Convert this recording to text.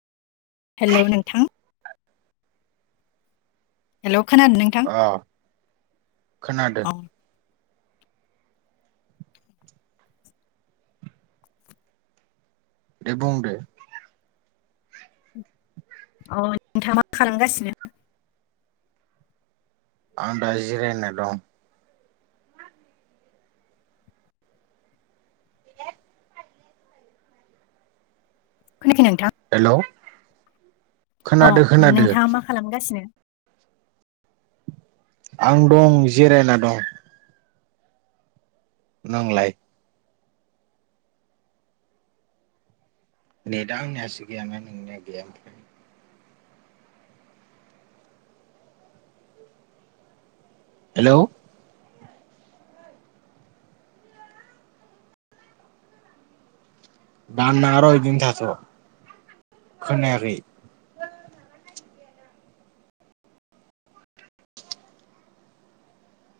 हेल' नोंथां हेल' खोनादों नोंथां अ खोनादों औ दे बुंदे अ नोंथाङा मा खालामगासिनो आं दायो जिरायना दं खोनायाखै नोंथां हेलौ खोनादो अ' खोनादो नोंथाङा मा खालामगासिनो आं दं जिरायना दं नोंलाय नेदा आंनियासो गैया ना नोंनिया गैया ओमफ्राय? हेलौ दान नाङा र' इदिनो थाथ' खोनायाखै